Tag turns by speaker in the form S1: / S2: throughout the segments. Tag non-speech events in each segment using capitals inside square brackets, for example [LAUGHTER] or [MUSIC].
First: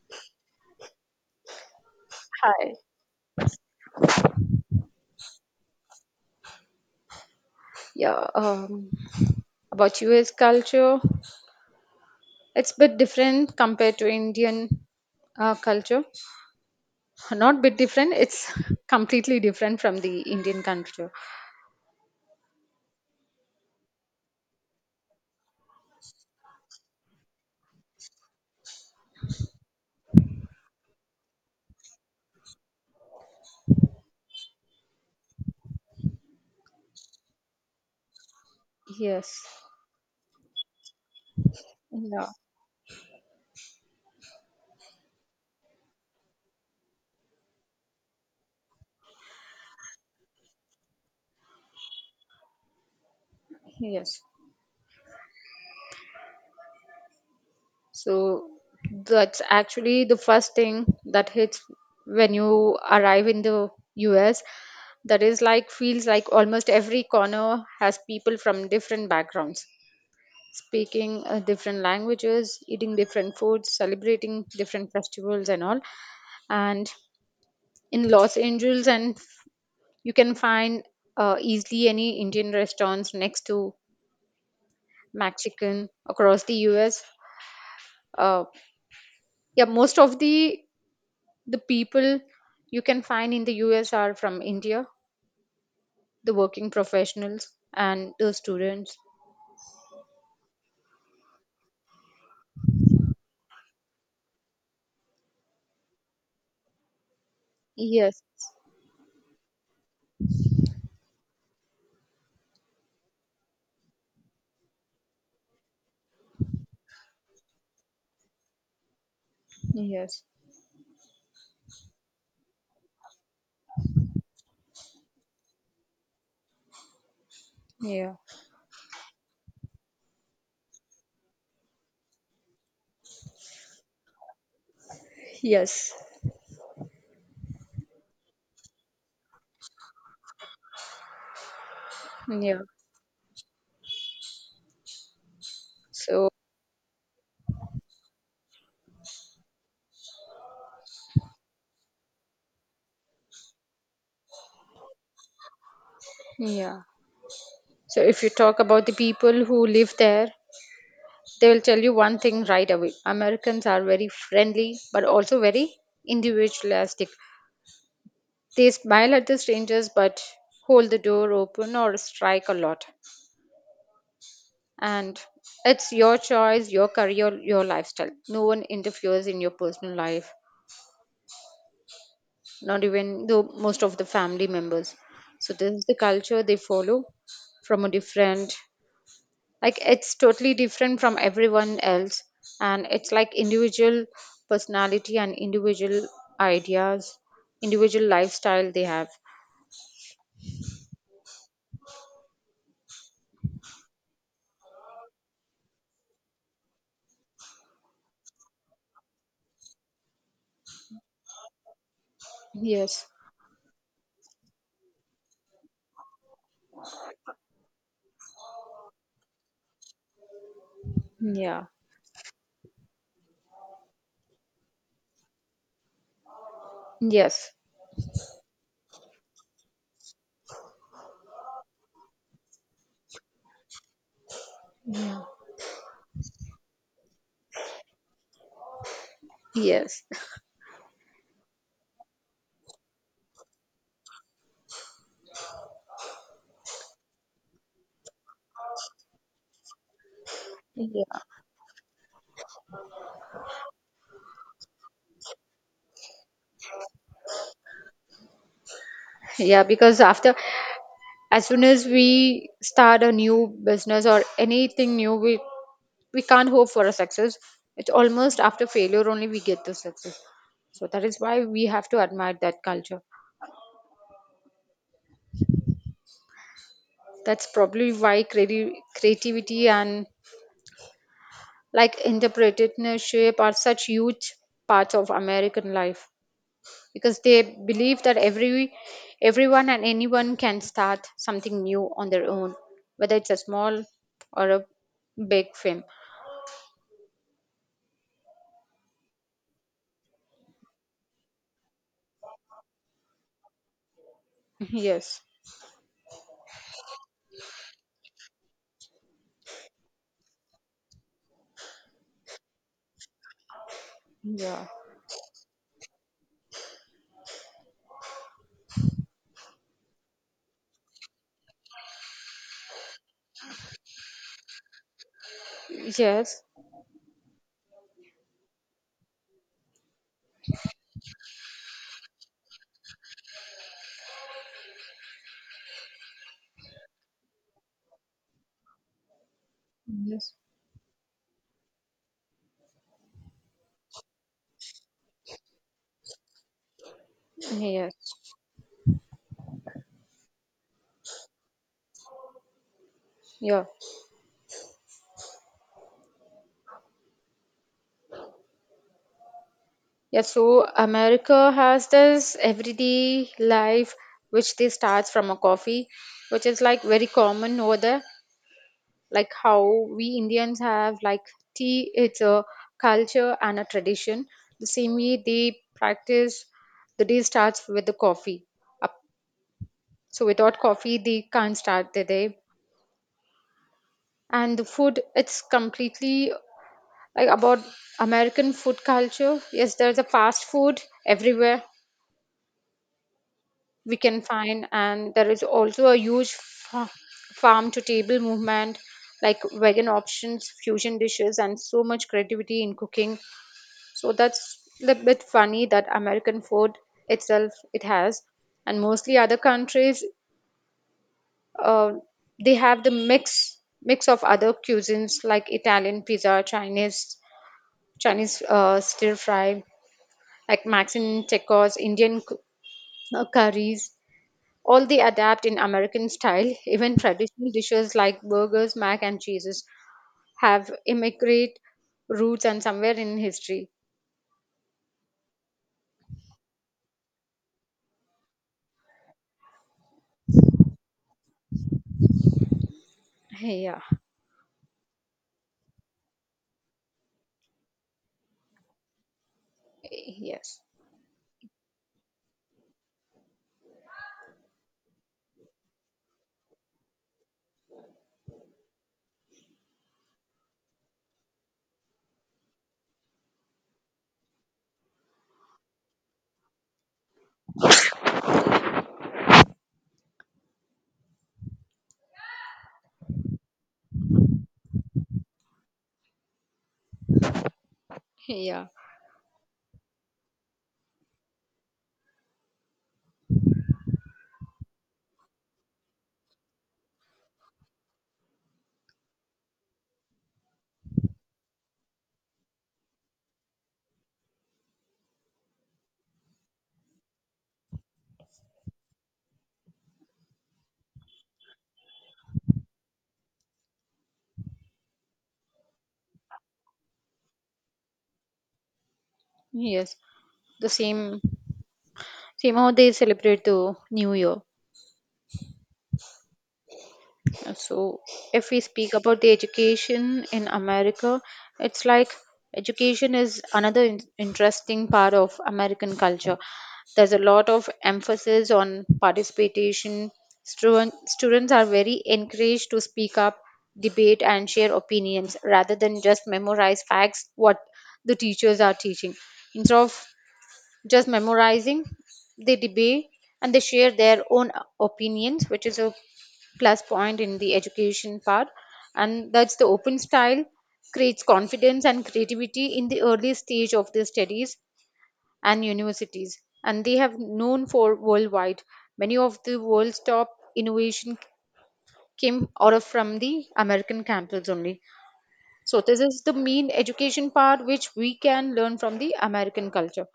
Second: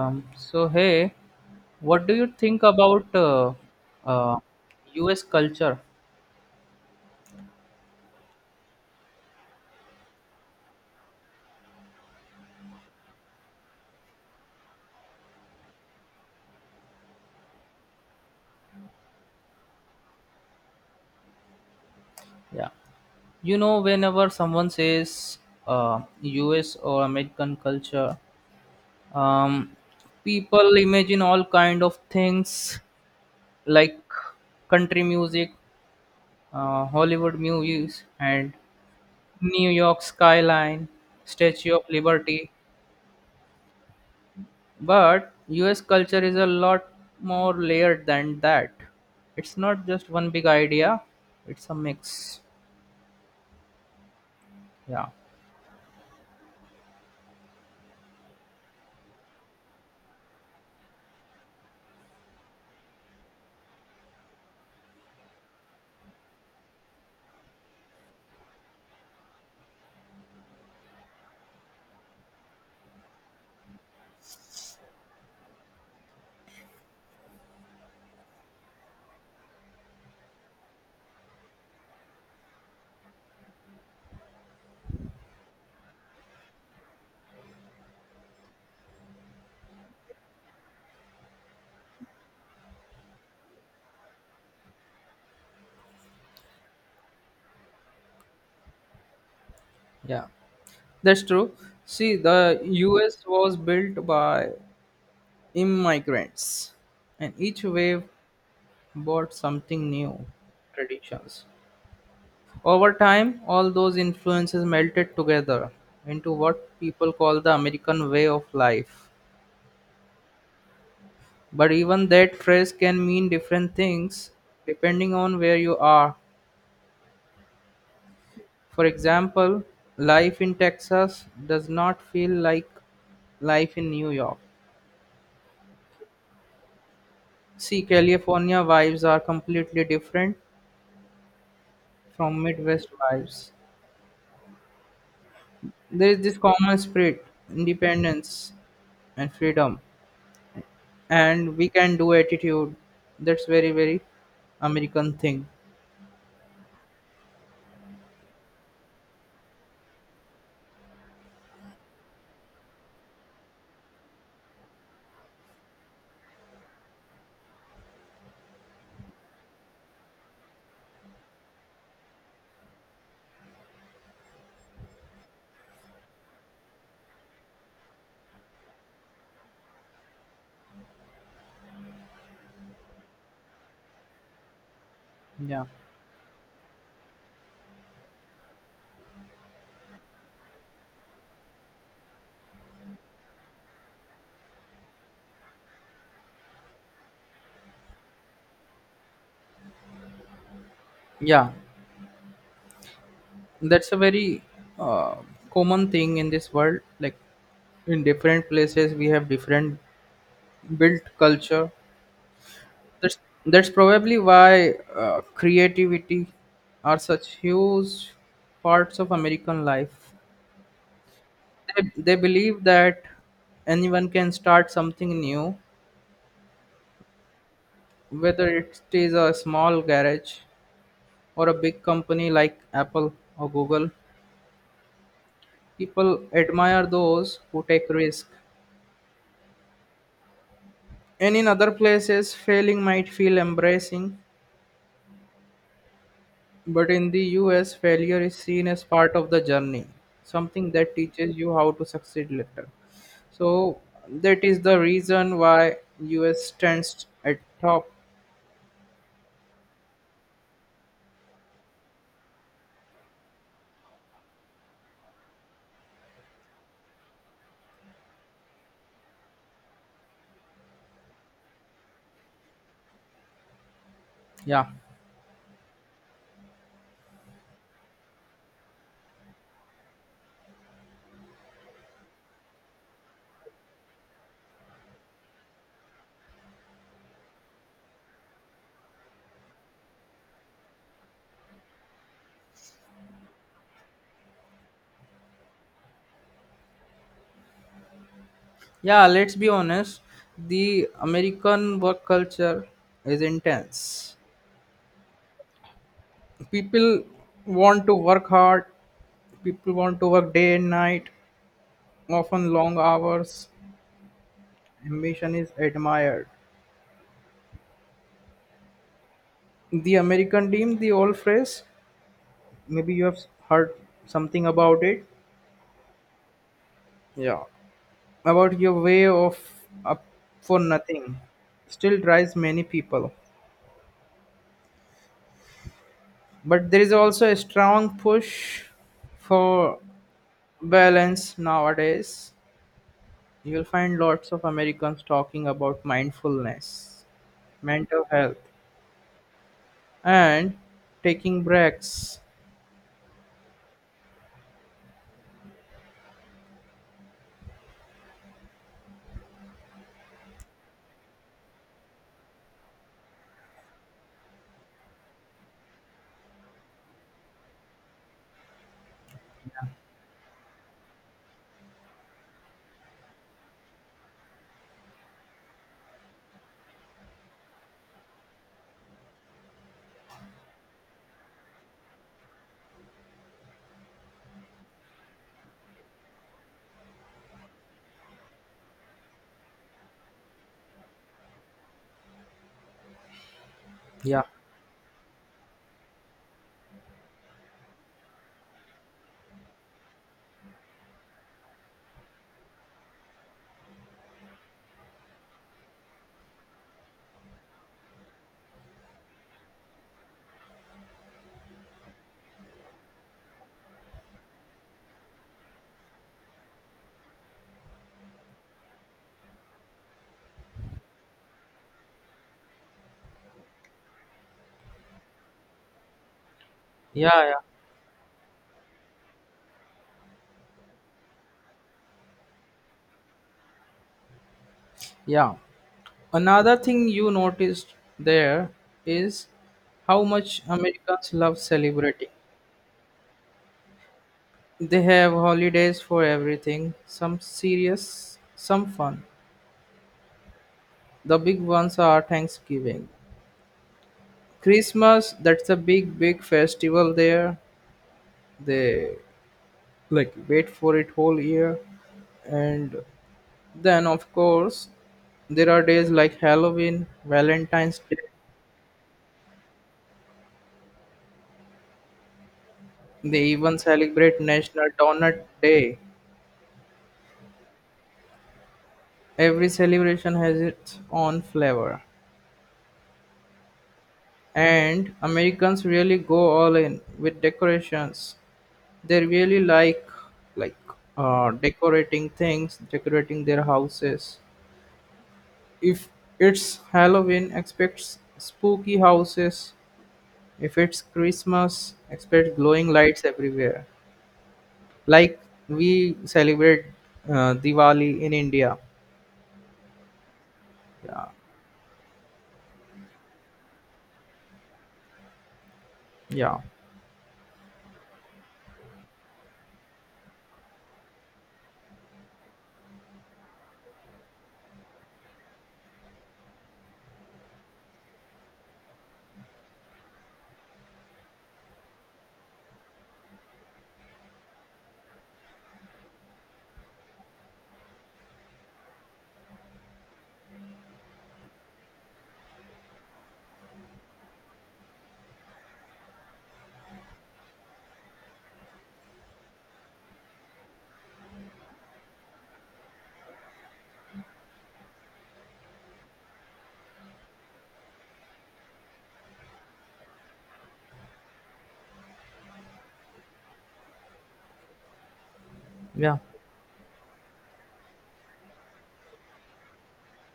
S1: So hey, what do you think
S2: Hi.
S1: about uh, U.S. culture?
S2: Yeah. About US culture, it's a bit different compared to Indian culture. Not bit different. It's [LAUGHS] completely different from the Indian culture.
S1: Yeah, you know, whenever someone says uh, U.S. or American culture, um, people imagine all kind of things like country music, Hollywood movies, and
S2: Yes.
S1: New York skyline, Statue of
S2: Yeah.
S1: Liberty. But US culture is a lot more layered than that. It's not just one big idea, it's a mix.
S2: Yes.
S1: Yeah,
S2: So that's actually the first thing that hits when you arrive in the US. That is like feels like almost every corner has people from different backgrounds, speaking different languages, eating different foods, celebrating different festivals and all. And in Los Angeles, and you can find easily any Indian restaurants next to Mexican across the U.S. Uh, yeah, most of the people you can find in the U.S. are from India, the working professionals and the students.
S1: yeah. That's true. See, the US was built by immigrants, and each wave
S2: Yes,
S1: brought something new traditions. Over time, all those influences melted together into what people call the American way of life.
S2: yes,
S1: But even that phrase can mean different things depending on where you are.
S2: yeah,
S1: For example, life in Texas does not feel like life in New York.
S2: yes,
S1: See, California vibes are completely different from
S2: yeah.
S1: Midwest vibes. There is
S2: So
S1: this common spirit, independence and freedom, and we can do attitude. That's very, very American thing.
S2: yeah. So if you talk about the people who live there, they will tell you one thing right away. Americans are very friendly, but also very individualistic. They smile at the strangers, but hold the door open or strike a lot. And it's your choice, your career, your lifestyle. No one interferes in your personal life, not even though most of the family members. So
S1: Yeah.
S2: this is the culture they follow from a different, like it's totally different from everyone else, and it's like individual personality and individual ideas, individual lifestyle they have.
S1: Yeah. That's a very uh, common thing in this world, like in different places we have different built culture.
S2: Yes,
S1: That's that's probably why creativity are such huge parts of American life.
S2: yeah,
S1: They believe that anyone can start something new,
S2: yes,
S1: whether it is a small garage or a big company like Apple or Google. People admire those who take risk.
S2: yes,
S1: And in other places, failing might feel embracing, but in the US, failure is seen as part of the journey, something that teaches
S2: yeah,
S1: you how to succeed later. So that is the reason why US stands at top.
S2: yeah. Because after, as soon as we start a new business or anything new, we can't hope for a success. It's almost after failure only we get the success, so that is why we have to admire that culture.
S1: Yeah.
S2: That's probably why creativity and like entrepreneurship are such huge parts of American life, because they believe that everyone and anyone can start something new on their own, whether it's a small or a big firm.
S1: Yeah, let's be honest. The American work culture is intense.
S2: [LAUGHS] Yes.
S1: People want to work hard. People want to work day and night, often long hours.
S2: Yeah.
S1: Ambition is admired. The American team, the old phrase. Maybe you have heard something about it.
S2: Yes. Yes.
S1: Yeah, about your way of up for nothing. Still drives many people, but there is also a strong push for balance nowadays. You will find lots of Americans talking about mindfulness, mental
S2: Yes,
S1: health, and taking breaks.
S2: yeah, yeah. So America has this everyday life, which they starts from a coffee, which is like very common over there, like how we Indians have like tea. It's a culture and a tradition. The same way they practice, the day starts with the coffee. Up- So without coffee, they can't start the day. And the food, it's completely like about American food culture. Yes, there's a fast food everywhere we can
S1: Yeah,
S2: find, and there is also a huge farm to table movement like vegan options, fusion dishes, and so much creativity in cooking. So that's a little bit funny that American food itself it has, and mostly other countries uh, they have the mix of other cuisines like Italian pizza, Chinese stir fry, like Mexican tacos, curries. All they adapt in American style. Even
S1: yeah, yeah,
S2: traditional dishes like burgers, mac and cheeses have immigrate roots and somewhere in history.
S1: yeah. Another thing you noticed there is how much Americans love celebrating.
S2: Yeah.
S1: They have holidays for everything, some serious, some fun.
S2: Yes.
S1: The big ones are Thanksgiving. Christmas, that's a big, big festival there. They like wait for it whole year. And then, of course, there are days like Halloween, Valentine's Day. They even celebrate National Donut Day.
S2: Yeah.
S1: Every celebration has its own flavor, and Americans really go all in with decorations. They really like decorating things, decorating their houses. If it's Halloween, expect spooky houses. If it's Christmas, expect glowing lights everywhere. Like we celebrate Diwali in India.
S2: Yes. The
S1: Yeah,
S2: same, same how they celebrate the new year.
S1: yeah,
S2: So if we speak about the education in America, it's like education is another interesting part of American culture. There's a lot of emphasis on participation. Students are very encouraged to speak up, debate and share opinions rather than just memorize facts what the teachers are teaching. Instead of just memorizing, they debate and they share their own opinions, which is a plus point in the education part. And that's the open style creates confidence and creativity in the early stage of their studies and universities. And they have known for worldwide. Many of the world's top innovation came out of from the American campus only. So
S1: yeah,
S2: this is the main education part which we can learn from the American culture.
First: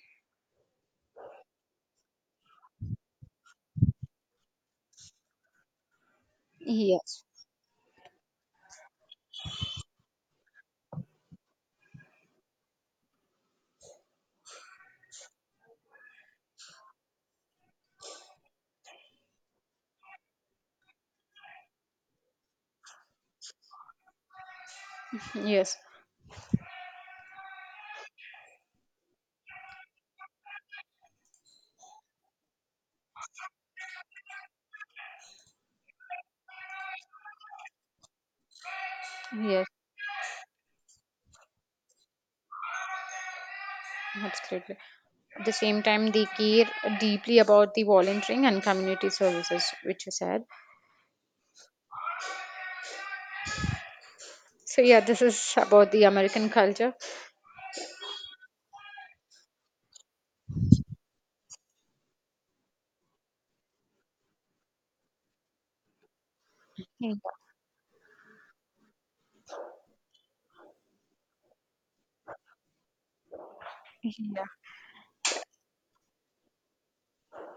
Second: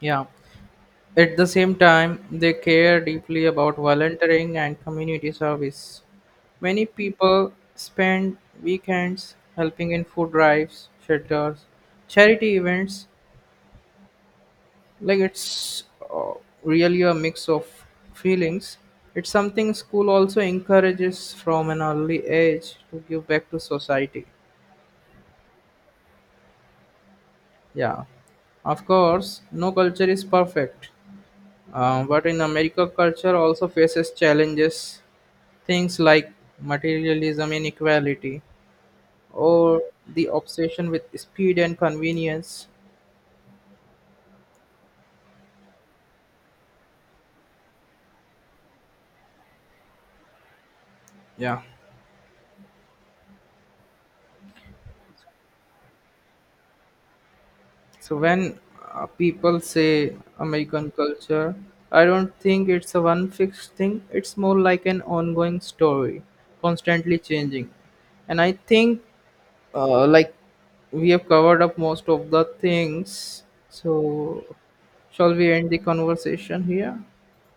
S1: yeah. At the same time, they care deeply about volunteering and community service. Many
S2: Yes.
S1: people spend weekends helping in food drives, shelters, charity events. Like it's uh, really a mix of feelings. It's something school also encourages from an early age to give back to society.
S2: Yes.
S1: Yeah. Of course, no culture is perfect. But in America, culture also faces challenges, things like materialism, inequality,
S2: Yes,
S1: or the obsession with speed and convenience.
S2: absolutely. At the same time, they care deeply about the volunteering and community services, which you said.
S1: Yeah.
S2: So, yeah, this is about the American culture.
S1: So when people say American culture, I don't think it's a one fixed thing. It's more like an ongoing story,
S2: Yeah,
S1: constantly changing. And I think like we have covered up most of the things, so
S2: yeah,
S1: shall we end the conversation here?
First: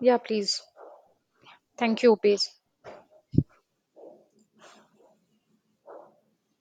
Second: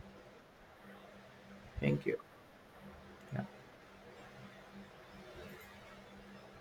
S2: yeah please. Thank
S1: Thank
S2: you,
S1: you.
S2: please.
S1: Yeah.